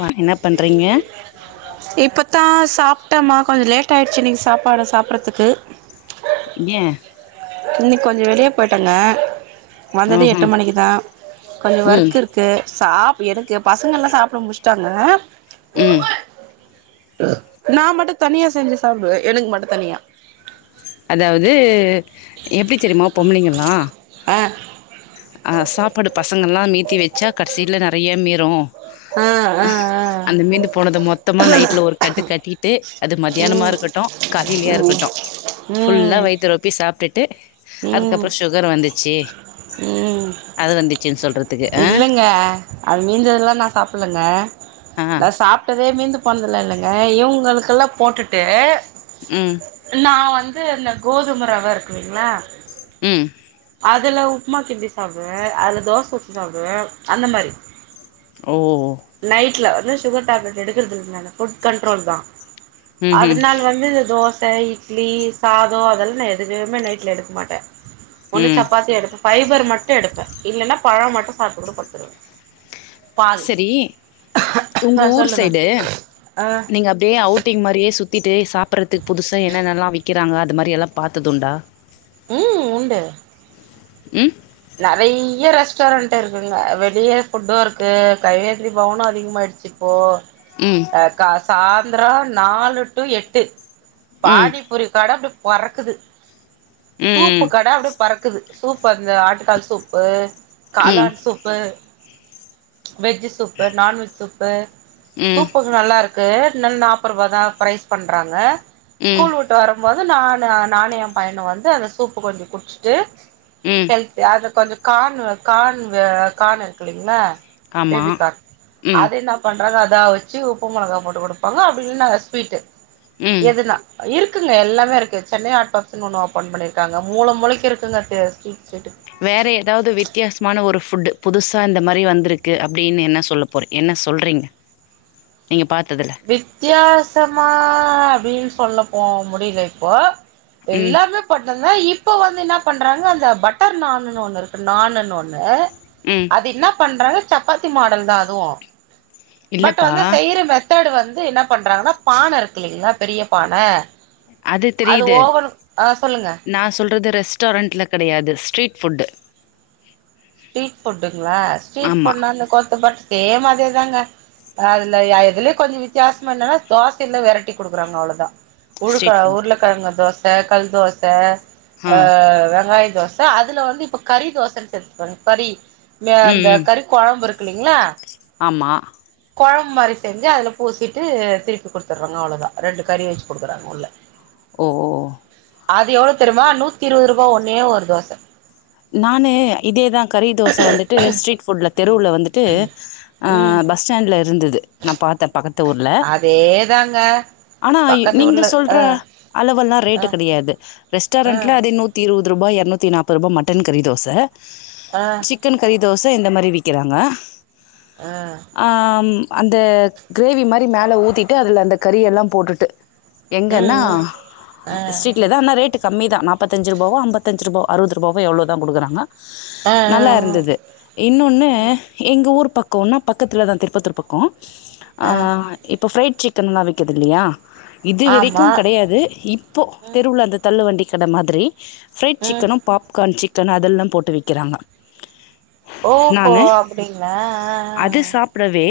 வா என்ன பண்றீங்க இப்பத்தா சாப்டமா கொஞ்சோ லேட் ஆயிடுச்சி இன்னைக்கு சாப்பாட சாப்பட்றதுக்கு ஏயே இன்னைக்கு கொஞ்ச வெளிய போயிட்டேங்க வந்தது எட்டு ம்ஹும் மணிக்குதா கொஞ்ச ம் ஒர்க் இருக் கு சா எனக்கு பசங்கல்லா சாப்டு முடிச்ட்டாங்க ம் நா மட்டு தனியா செஞ்சு சாப்டுவே எனக்கு மட்டு தனியா அதாவது எப்டி தெரிமா பொம்லைங்கலா அ அ சாப்பாடு பசங்கல்லா மீத்தி வச்சா கடசில நெறைய மீறு ஆ ஆ ஆ அந்த மீந்து போனத மொத்தமா நைட்ல ஒரு கட்டு கட்டிட்டு அது மத்தியானமா ம் இருக்கட்டு காலைலியா இருக்கட்டு ஃபுல்லா ம் ம் வைத்த ரொப்பிட் தப்பி சாப்ட்டுட்டு ம் அதுக்கப்ற சுகர் வந்துச்சு ம் அது வந்துச்சுன்னு சொல்றது இல்லங்க அது மீந்ததெல்லா நா சாப்லங்க ஆ நா சாப்ட்டதே மீந்து இல்லங்க இவுங்களுக்கல்லா போட்டுட்டு ம் நா வந்து இந்த கோதும ரவ இருக்குங்ள ம் அதுல உப்மா கிண்டி சாப்டுவே அதுல தோச ஊத்தி சாப்டுவே அந்த மாரி ஓ நைட்ல வந்து சுகர் டேப்லெட் எடுக்றது இல்ல ஃபுட் கண்ட்ரோல்தா ம்ஹும் அதனால வந்து இந்த தோச இட்லி சாதோ அதெல்லா நா எதுமே நைட்ல எடுக்க மாட்டே ஒன்னு ம் ம் சப்பாத்தி எடுப்பே ஃபைபர் மட்டு எடுப்பே இல்லன்னா பழோ மட்டு சாப்ட்டு கூட படுத்துருவே பால் சரி ஒங்க ஆ ஊரு சொல்லுங்க சைடு ஆ நீங்க அப் டே அவுட்டிங் மாரியே சுத்திட்டு சாப்ட்ரதுக்கு புதுசா என்னென்னெல்லா விக்குராங்க அது மாரி எல்லா பாத்ததுண்டா ம் உண்டு ம் நெறைய ரெஸ்டாரண்ட் இருக்குங்க வெளிய ஃபுட்டு இருக்கு கையேந்தி பவனு அதிகமாயிடுச்சு இப்போ ம் அ க சாந்ரோ நாலு டு எட்டு ம் பாடி ஒரு கடை அப்டி பறக்குது சூப்பு ம் கட அப்டி பறக்குது சூப் அந்த ஆட்டு கால் சூப்பு ம் காளான் soup veg soup non veg soup ம் சூப்பு நல்லாருக்கு என்ன நாப்பருபாதா ப்ரைஸ் பண்றாங்க ம் ஸ்கூல் விட் டு வரும்போது நானு நானு எ பையனு வந்து அந்த சூப்பு கொஞ்ச குடிச்சுட்டு ம் அது கொஞ்ச கான் கான் கான் இருக்குல்லலைங்ளா ஆமா பேபிகான் ம் அத என்ன பண்றாங்க அதா வச்சு உப்பு மெளகா போட்டு கொடுப்பாங்க அப்டி இல்லனா ஸ்வீட் ம் எதுனா இருக்குங்க எல்லாமே இருக்கு சென்னை ஹாட் பாக்ஸ்ன்னு ஒண்ணு ஓப்பன் பண்ணிருக்காங்க மூல மூளைக்கு இருக்குங்க ஸ்ட்ரீட்க்கு ஸ்ட்ரீட் வேற ஏதாது வித்தியாசமான ஒரு ஃபுட்டு புதுசா இந்த மாரி வந்திருக்கு அப்டின்னு என்ன சொல்ல போரிங் என்ன சொல்றிங்க நீங்க பாத்ததுல வித்தியாசமா அப்டின்னு சொல்ல போ முடில இப்போ ம் எல்லாமே பட்டந்த இப்போ வந்து இன்னா பண்றாங்க அந்த பட்டர் நான்ன்னு ஒண்ணு இருக்கு நானுன்னு ஒண்ணு ம் அது இன்னா பண்றாங்க சப்பாத்தி மாடல்தா அதுவு பட் இல்லப்பா வந்து செய்ற மெத்தட் மெத்தேர்டு வந்து என்ன பண்றாங்கன்னா பானை இருக்கு இல்லங்களா பெரிய பானை அது தெரியுது சொல்லுங்க நா சொல்றது ரெஸ்டாரண்ட்ல கெடையாது ஸ்ட்ரீட் ஃபுட்டு ஸ்ட்ரீட் ஃபுட்டுங்களா ஸ்ட்ரீட் ஆமா ஃபுட்னா அந்த கொத்து பட் சேம் அதேதாங்க அதுல எதுலய கொஞ்சோ வித்தியாசமா என்னன்னா தோசைல வெரைட்டி குடுக்குறாங்க அவ்ளோதா உருக்கள ஸ்ட்ரீட் ஃபுட் உருளக்கிழங்கு தோச கல் தோச ஆ வெங்காய தோச த அதுல வந்து இப்ப கறி தோசைன்னு சேத்துப்பாங்க கறி ம ம் அந்த ம் கறி கொழம்பு இருக்கு இல்லீங்ளா ஆமா கொழம்புமாரி செஞ்சு அதுல பூசிட்டு திருப்பி குடுத்துடுறாங்க அவ்ளோதா ரெண்டு கறி வச்சு குடுக்குறாங்க உள்ள ஓஓ அது எவ்ளோ தெரிமா நூத்தி இருவதுரூபா ஒன்னே ஒரு தோச நானு இதே தா கறி தோச வந்துட்டு ஸ்ட்ரீட் ஃபுட்ல தெருவுல வந்துட்டு அ ம் பஸ் ஸ்டாண்ட்ல இருந்துது நா பாத்தே பக்கத்து ஊர்ல அதேதாங்க ஆனா பக்கத்து நீங்க ஊர்ல சொல்ற ஆ அளவெல்லா ரேட்டு ஆ கெடையாது ஆ ரெஸ்டாரெண்ட்ல அதே நூத்தி இருவது ருபா இரநூத்தி நாப்ப ரூபா மட்டன் கறி தோச அ சிக்கன் கறி தோச இந்த மாரி விக்கிறாங்க ஆ ஆ ம் அந்த கிரேவி மாரி மேலே ஊத்திட்டு அதுல அந்த கறி எல்லா போட்டுட்டு எங்கன்னா ம் ம் ஆ ஸ்ட்ரீட்ல தா ஆனா ரேட்டு கம்மி தா நாப்பத்தஞ்சு ரூபாவோ அம்பத்தஞ்சு ரூபா அறுபது ரூபாவோ எவ்ளோ தா குடுக்குறாங்க ஆ நல்லா ம் இருந்தது இன்னொன்னு ம் எங்க ஊர் பக்கோனா பக்கத்துலதா திருப்பத்தூர் பக்கோ ஆ இப்போ ஃப்ரைட் சிக்கன்ல்லா விக்குது இல்லையா இது வரக்கு ஆமா கிடையாது இப்போ ம் தெருவுல அந்த தள்ளு வண்டி கட மாதிரி ஃபிரைட் ம் சிக்கனு கான் சிக்கன் அதெல்லா போட்டு விக்கிறாங்க ஓஹோ நானு அப்டிங்களா ஆ அது ஆ சாப் க்கவே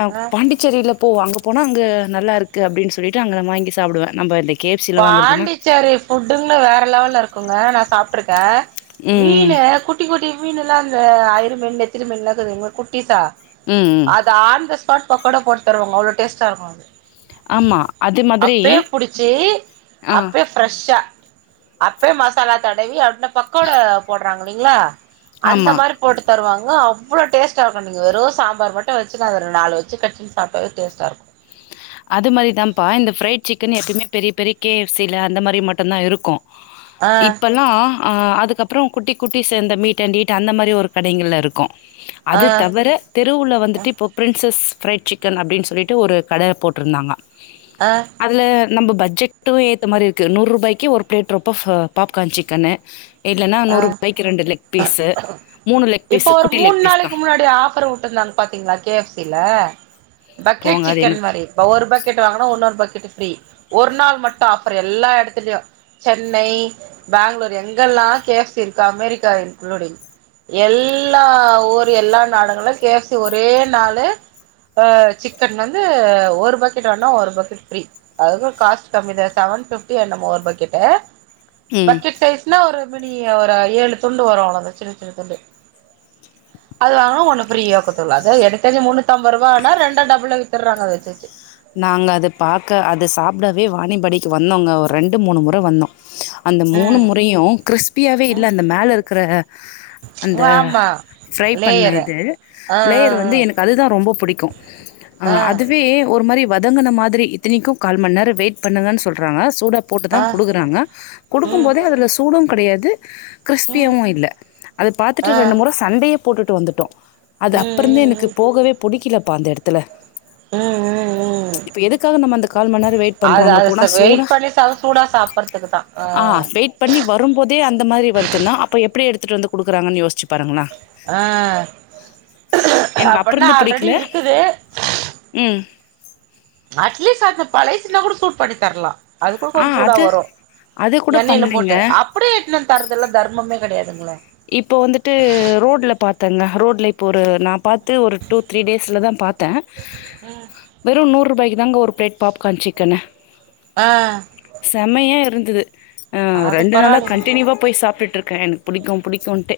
அம் ஆ பாண்டிச்சேரில போ அங்க போனா அங்க நல்லாருக்கு அப்டின்னு சொல்லிட்டு அங்க வாங்கி சாப்டுவே நம்ப லே பாண்டிச்சேரி ஃபுட்டுங்க வேற லெவல்ல இருக்குங்க நா சாப்ட்ருக்கே ம் ம் மீனு குட் குட்டி குட்டி மீனுலா அந்த அயிர மீன் நெத்திலி மீன்லா சொல்விங்ள குட்டிசா ம் ம் அது ஆந்தஸ் பாட் பக்கோடா போட் தருவாங்க அவ்ளோ டேஸ்ட்டா இருக்கு அது ஆமா அது மாதிரி அப்பயே புடிச்சி ஆ அப்பே ஃப்ரெஷ்ஷா அப்பே மசாலா தடவி அப்ன பக்கோட போட்றாங்க இல்லிங்ளா அந்த ஆமா மாரிப் போட்டு தருவாங்க அவ்ளோ டேஸ்டாக்கு நீங்க வெரு சாம்பார் மட்டு வச்சு நா அத ர நாலு வச்சு கட் சாப்டவே டேஸ்டா இருக்கு அது மாரி தாப்பா இந்த ஃப்ரைட் சிக்கன் எப்பியுமே பெரிய பெரிய கேஎஃப்சி ல அந்த மாரி மட்டுந்தா இருக்கு ஆ இப்பலா அ அதுக்கப்ற குட்டி குட்டி சேந்த மீட்டாண்டீட் அந்த மாரி ஒரு கடைங்கள்ல இருக்கு அது ஆ தவர தெருவுல வந்துட்டு இப்போ பிரின்சஸ் ஃப்ரைட் சிக்கன் அப்டின் சொல்லிட்டு ஒரு கட போட் ட்ருந்தாங்க அ அதுல நம்ம பஜ்ஜெட்டு ஏத்த மாரிருக்கு நூர் ரூபாய்க்கு ஒரு பிளேட் ரொப்ப ஃப பாப்கான் சிக்கனு இல்லனா ஆ நூர்ருபாய்க்கு ரெண்டு லெக் பீஸ்சு இப்போ ஒரு மூன் நாளைக்கு முன்னாடி ஆஃபர் வுட்ருந்தாங்க பாத்தீங்ளா கே எஃப் சி ல பக்கெட் போங்க அது சிக்கன் எனக்கு மாரி இப்ப ஒரு பக்கெட் வாங்கனா உன்னொரு பக்கெட் ஃப்ரீ ஒரு நாள் மட்டு ஆஃபர் எல்லா எடத்திலியு சென்னை பேங்ளூர் எங்கெல்லா கே எஃப் சி இருக்கு அமெரிக்கா இன்க்ளூடிங் எல்லா ஊர் எல்லா நாடுங்களு கே எஃப் சி ஒரே நாளு அ சிக்கன் வந்து ஒரு பக்கெட் வானா ஒரு பக்கெட் ஃப்ரீ அதுக்கு காஸ்ட் கம்மித செவன் பிப்டி என்னமோ ஒரு பக்கெட்டு ம் பக்கெட் சைஸ்னா ஒரு ப்படி ஒரு ஏழு துண்டு வரு அவ்ளோதா சின்ன சின்ன துண்டு அது வாங்கனா ஒன்னு ஃப்ரீயா குத்துல அத எடுத்தது முன்னூத்தம்பரூபானா ரெண்ட டபுள வித்துறாங்க அத வச்சு நாங்க அத பாக்க அத சாப்டவே வாணியம்பாடிக்கு வந்தோங்க ஒர் ரெண்டு மூணு முற வந்தோ அந்த மூணு ம் முறையு க்ரிஸ்பியாவே இல்ல அந்த மேலருக்குற வாம்மா ஃப்ரை பண்ண இது லேயர் வந்து எனக்கு அதுதா ரொம்ப புடிக்கு ஆ அதுவே ஒரு மாரி வதங்குன மாதிரி இத்தனைக்கு கால் மண் நேர வெயிட் பண்ணுங்கன் சொல்றாங்க சூடாப் போட்டுதா ஆ ஆ குடுக்குறாங்க குடுக்கும் ம் போதே அதுல சூடு கெடையாது ம் க்ரிஸ்பியாவு இல்ல அத ஆ பாத்துட்டு ரெண்டு முற சண்டையே போட்டுட்டு வந்துட்டோ அது ம் அப்பறந்தே ம் எனக்கு போகவே புடிக்கலப்பா அந்த எடத்துல அ அ அ ம் இப்ப எதுக்காக நம்ம அந்த கால் மண் நேரோ வெயிட் பண்றோ அது அங்க அது போனா சர் சூடா வெயிட் பண்ணி சாப்ப சூடா சாப்பறதுக்குதா அ ஆ வெயிட் பண்ணி வரும்போதே அந்த மாரி வருதுன்னா அப்ப எப்டி எடுத்துட்டு வந்து குடுக்குறாங்கன் யோஸ்ச் ஆ எனக்கு அப்ப அப்புட்னா இருந்து ஆல்ரெடி புடிக்கல இருக்குது ம் அட்லீஸ்ட் அந்த பழைசு இருந்தா கூட சூட் பண்ணி தர்லா அது கூட ஆ கொஞ்ச சூடா அது வரு அது கூட எண்ணெய்ல பண்லைங்க போட்டு அப் அப்டியே எட்துனுவந்து தர்றதுலா தர்மமே கெடையாதுங்ளே இப்போ வந்துட்டு ரோட்ல பாத்தங்க ரோட்ல இப்போ ஒரு நா பாத்து ஒரு டூ த்ரீ டேஸ்லதா பாத்தே அ வெறு நூறுபாய்க்குதாங்க ஒரு பிளேட் பாப்கான் சிக்கனு அ செமையா இருந்தது அ அது ரெண்டு நாளா பரவாயில்லைங்களே கண்டினியூவா போய் சாப்டுட்ருக்க எனக் புடிக்கு புடிக்குன்ட்டு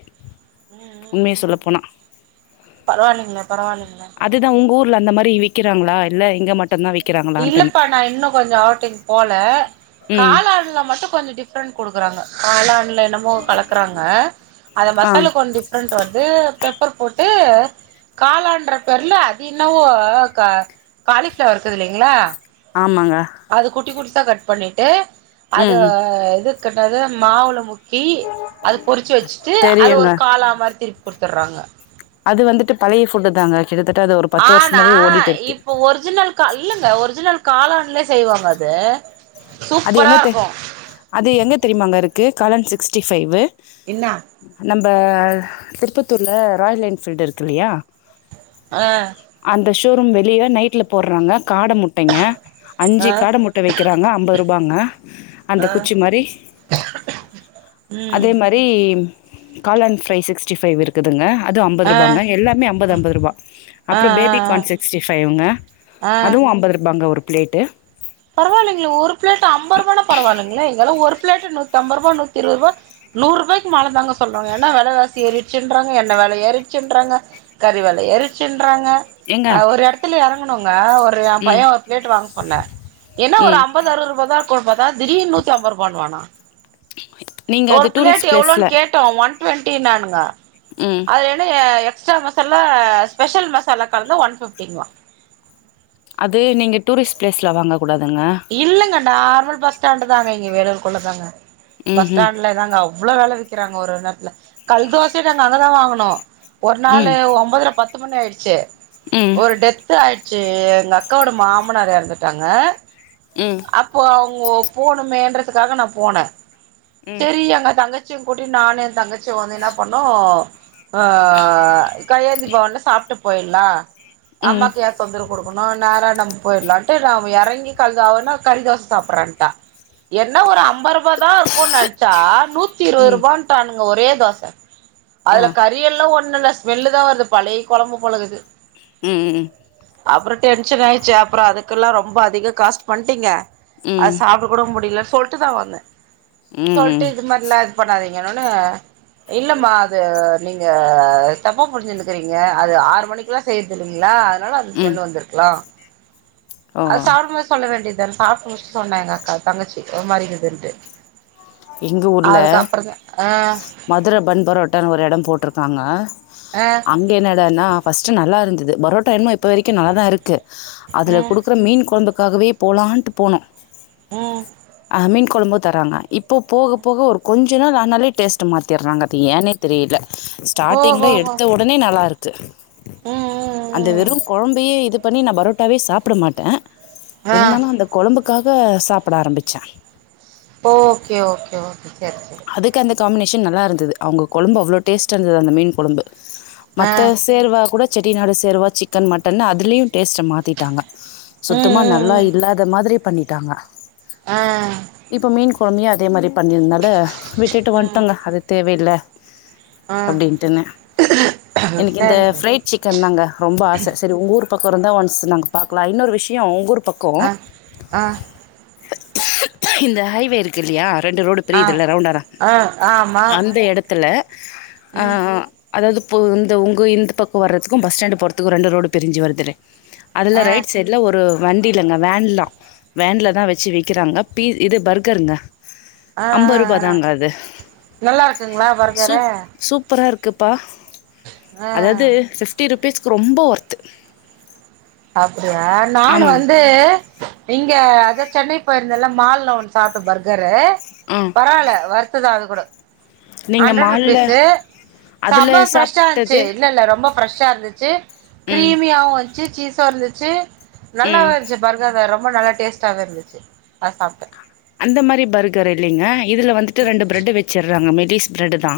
ம் உண்மைய ம் ம் சொல்லப்போனா பரவாயில்லைங்களே பரவாயில்லைங்களே அத் துதா ம் உங்க ஊர்ல அந்த மாரி விக்கிறாங்களா இல்ல இங்க மட் டுந்தா விக்கிறாங்க இல்லப்பா நா இன்னுகொஞ்சோ அவ்ட்டிங் போல ம் காளாண்ல மட்டு கொஞ்சொ டிஃப்ரண்ட் குடுக்குறாங்க காளாண்ல என்ன ம்மோ கலக்குறாங்க அத ஆ மசாலு கொன் டிஃப்ரண்ட் வந்து பெப்பர் போட்டு காளான்ர பேர்ல அது இன்னவோ க காலிஃப்ளவர் இருக்குதுளிங்ளா ஆமங்க அது குட்டி குட்டிசா கட் பண்ணிட்டு அது ம் ம் இதுக் கென்னாது மாவுல முக் கி அது பொறுச்சு வச்சுட்டு அது தெரியுங்க ஒரு காளா மாரி திருப்பி குடுத்துற்றாங்க அது வந்துட்டு பழைய ஃபுட்டு் தாங்க கிட்டத்தட்ட அது ஒரு பத்து வருஷமாவே ஓடிட்ருக்கு இருந்தாலு கல்லுங்க ஒரிஜினல் காளான்லே செய்வாங்க அது அது சூப்பரா எங்க தெ இருக்கு அது எங்க தெரியுமாங்க இருக்கு காளான் சிக்ஸ்டி ஃபைவு என்னா நம்ப திருப்பத்தூர்ல ராயல் என்ஃபீல்டு இருக்கில்லையா அ அந்த ஷோரூம் வெளிய தா நைட்ல போற்றாங்க காட முட் டங்க அஞ்சு ஆ காட முட்ட வக்கிறாங்க அம்பது ருபாங்க அந்த ஆ குச்சி மாரி ம் அதே மாரி ரி காளின் பிரை சிக்ஸ்டி ஃபைவ் இரு குதுங்க அது அம்பது ஆ ருபாங்க எல்லாமே அம்பது அம்பது ருபா ஆ அப்ரோ ஆ பேபி கார்ன் சிக்ஸ்ட்டி ஃபைவ்ங்க ஆ ஆ அதுவு அம்பது ருபாங்க ஒரு பிளேட்டு பரவாலிங்கலே ஒரு பிளேட் அம்பருவான்னா பரவாலிங்கலே இங்கல்லா ஒரு பிளேட்டு நூத்தம்பருவா நூத்திருவருவா நூர் ரூபாய்க்கு மேல தாங்க சொல்றாங்க ஏன்னா வெலவாசி ஏறிச்சுன்றாங்க எண்ண வெல ஏறிச்சுன்றாங்க கறிவெல ஏறிருச்சுன்றாங்க ஏங்க பஸ்ல இறங்கணோங்க ஒரு என் ம் பையன் ஒரு பிளேட் வாங்க சொன்னே ம் அம்பது அருவதூருவாதாஇருக்கும் பாத்தா திடீர்னு நூத்திம்பதூண்ணுவான்னா நீங்க ஒரு அது பிளேட் டூரிஸ்ட் எவ்ளோன் பிளேஸ்ல கேட்டோ ஒன் டுவெண்டி நானுங்க ம் அது என்ன எக்ஸ்ட்ரா மசாலா ஸ்பெஷல் மசாலா கலந்தா ஒன் ஃபிப்டிங்ளா அது நீங்க டூரிஸ்ட் ப்ளேஸ்ல வாங்க கூடாதுங்க இல்லங்க நார்மல் பஸ்டாண்டு தாங்க இங்கே வேலுர்க்குள்ள தாங்க ம் பஸ்டாண்ட்ல தாங்க ஆகு எவ்ளோ வெலை விக்கிறாங்க ஒரு ஒரு நேரத்துல கல் தோசையே நாங்க அங்கதா வாங்குணோ ஒரு ம் நாளு ம் ஒம்பதரை பத்து மணி ஆயிடுச்சு ம் ஒரு டெத் து ஆயிடுச்சு எங்க அக்காவோட மாமனார் எறந்துட்டாங்க ம் அப்போ அவுங்கோ போனுமேன்றதுக்காக நா போனே ம் சேரி அங்க தங்கச் ச்சியும் கூட்டி நானு என் தங்கச்சியு வந்து என்ன பண்ணோ ஆ கையேந்தி பவன்ல சாப்ட்டு போயிடலா ம் அம்மாக்கு ஏ தொந்தரவு குடுக்கணு நேரா நம்ம போயிடலாட்டு நா இறங்கி கழுதாஒன்னு கறிதோச சாப்றேன்டா என்ன ஒரு அம்பரு பதா இருக்கும்னு நெனைச்சா நூத்தி ம் இருபது ம் ரூபான்டானுங்க ஒரே தோசை ஆ அதுல கறி றியெல்லா ஒண்ணு இல்ல ஸ்மெல்லுதா வருது பழைய குழம்பு போலருக்குது ம் அப்றோ டென்ஷன் ஆயிச்சு அப்றோ அதுக்கெல்லா ரொம்ப அதிக காஸ்ட் பண்ணிட்டீங்க ம் அது சாப்ட கூட முடியல சொல்ட்டுதா வந்தே ம் சொல்ட்டு ம் இது மாரி எல்லாம் இது பண்ணாதீங்கன்னோன்னே இல்லம்மா அது நீங்க தப்பா புரிஞ்சிட்ருக்கிறீங்க அது ஆறு மணிகுள்ள செய்றது இல்லைங்களா அதனால அந்த ம் ஸமெல்லு வந்திருக்கலா ஓ அதை சாப்டம்போது சொல்ல வேண்டியதான சாப்டு முடுச்சட்டு சொன்னா எங்க அக்கா தங்கச்சி ஒரு மாதிரிஇருக்குதுன்டு அதுக்கப்புறந்தா அ மதுர பன் பரோட்டான்னு ஒரு எடம் போட்ருக்காங்க ஆ அங்கே என்னடான்னா ஃபஸ்டு நல்லாருந்தது பரோட்டா என்ன இப்போ வரைக்கு நல்லதா இருக்கு அதுல ம் குடுக்குற மீன் கொழம்புக்காகவே போலான்ட்டு போனோ ம் ஆ மீன் கொழம்பு தராங்க இப்போ போக போக ஒரு கொஞ்ச நாள் ஆனாலே டேஸ்ட்ட மாத்திறாங்க அது ஏன்னே தெரியல ஓ ஸ்டார்டிங்ல ஹோ ஹோ எடுத்த உடனே நல்லாருக்கு அந்த ம் ம் வெறும் கொழம்பையே இது பண்ணி நா பரோட்டாவே சாப்ட மாட்டே ம் ஆ இருந்தாலு அந்த கொழம்புக்காக சாப்ட ஆரம்பிச்சே ஓகே ஓகே ஓகே சரி சரி அதுக்கு அந்த காமினேஷன் நல்லா இருந்தது அவுங்க கொழம்பு அவ்ளோ டேஸ்டா இருந்தது அந்த மீன் கொழம்பு ஆ மத்த சேர்வா கூட செட்டிநாடு சேர்வா சிக்கன் மட்டன்னு அதுலயு டேஸ்ட்ட மாத்திட்டாங்க சுத்தமா ம் நல்லா ம் இல்லாத மாதிரி பண்ணிட்டாங்க ஆ இப்ப மீன் கொழம்பையும் அதே மாரி பண்ணிருந்தனால விட்டுட்டு ம் வன்ட்டேங்க அது தேவையில்ல ஆ அப்டின்ட்டுனு எனக்கு இந்த சரிங்க ஃப்ரைட் சிக்கன் தாங்க ரொம்ப ஆச சேரி உங்க ஊர் பக்கம் இருந்தா ஒன்ஸ் நாங்க பாக்கலா இன்னொரு விஷயம் உங்க ஊர் பக் கம் ஆ ஆ இந்த ஹைவே இருக்கு இல்லையா ரெண்டு ரோடு ஆ பிரியுதுல்ல ரவுண்டானா ஆ ஆமா அந்த எடத்துல ஆ ம் அதாவது இப்போ இந்த உங்க இந்த பக்கம் வர்றதுக்கும் பஸ் ஸ்டாண்டு் போறதுக்கும் ரெண்டு ரோடு பிரிஞ்சு வருதுல ஆ அதுல ஆ ரைட் சைடுல ஒரு வண்டிலங்க வேன்லா வேன்ல தா வச்சு விக்கிறாங்க பீ இது பர்கருங்க ஆ அம்பது ரூபா தாங்க அது நல்லா இருக்குங்ளா பர்கரு சூப் சூப்பரா இருக்குப்பா ஆ அதாவது ஃபிப்ட்டி ருபீஸ்க்கு ரொம்ப ஒர்த்து சாப்டுவே நானு ஆமாங் வந்து இங்க அதா சென்னை போயிருந்தேல மால்ல ஒண்ணு சாப்ட்டே பர்கரு ம் பரவால ஒர்த்து தா அது கூட நீங்க ஹண்ட்ரடு மால்ல ருபீஸ்சு அதுல செம ஃப்ரெஷ்ஷா இருந்துச்சு சாப்ட்டது இல்ல இல்ல ரொம்ப ஃப்ரெஷ்ஷா இருந்துச்சு ம் கிரீமியாவு இர்ச்சு சீஸ்சு இருந்துச்சு ம் நல்லாவே இருச் பர்கருங்க ரொம்ப நல்லா டேஸ்ட்டாவே இருந்துச்சு அத சாப்ட்டே அந்த மாரி பர்கர் இல்லைங்க இதுல வந்துட்டு ரெண்டு ப்ரெட்டு் வச்சிறாங்க மெடிஸ் ப்ரெட்டு் தா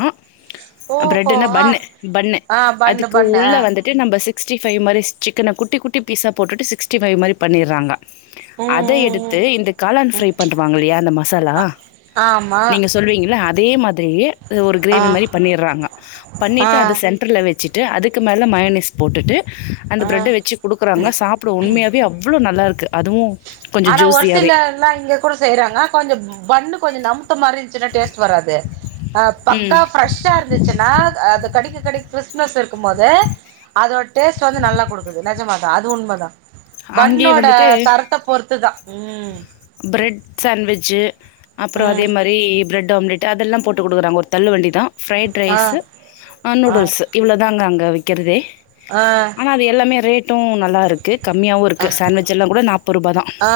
ஓஹோ ப்ரெட்டுனா ஆ பண்ணு பண்ணு ஆ பண்ணு அதுக்கு பண்ணு உள்ள ஆ வந்துட் டு நம்ம சிக்ஸ்டி ஃபைவ் மாரி சிக்கன குட்டி குட்டி பீஸா போட்டுட்டு சிக்ஸ்டி ஃபைவ் மாரி பண்ணிறாங்க அத ம் ம் எடுத்து ம் இந்த காளான் ஃப்ரை ம் பண்ணுவாங்க இல்லையா இந்த மசாலா அ ஆமா நீங்க சொல்வீங்கள்ல அதே மாதிரி ஒரு ஆ கிரேவி மாரி பண்ணிறாங்க ஆ பண்ணிட்டு அது சென் ருல வச்சுட்டு அதுக்கு மேலே மயோனஸ் போட்டுட்டு அந்த ஆ ப்ரெட்ட வச்சு குடுக்கறாங்க சாப் றோ உண்மையாவே அவ்ளோ நல்லாருக்கு அதுவு ஆனா ஒரு சிலர்லா இங்க கூட செய்றாங்க கொஞ்சோ பன் னு கொஞ்சோ நமுத்த மாரி இரு ந்துச்சுனா டேஸ்ட் வராது ஆ ம். பக்கா ஃப்ரெஷ்ஷா இருந்துச்சுன்னா அத கடிக்க கடிக் கிறிஸ்மஸ் இருக்கும் போது அதோட டேஸ்ட் வந்து நல்லா குடுக்குது நெஜமாதா அது உண்ம தா அங்கேயே பன்னோட வந்துட்டு தரத்த பொறுத்துதா ம் ப்ரெட் சாண்ட்விட்ச் அப்றோ அதே ம் மாரி ப்ரெட் ஆம்லெட் அதெல்லா போட்டு குடுக்குறாங்க ஒரு தள்ளு வண்டி தா ஃப்ரைட் ஆ ரைஸ்சு ஆ நூடுல்ஸ்சு இவ்ளோதாங்க அங்க விக்றதே ஆ ஆனா அது எல்லாமே ரேட்டு நல்லா இருக்கு கம்மியாவு இருக்கு சாண்ட்விச்லா கூட நாப்ரூபா தா ஆ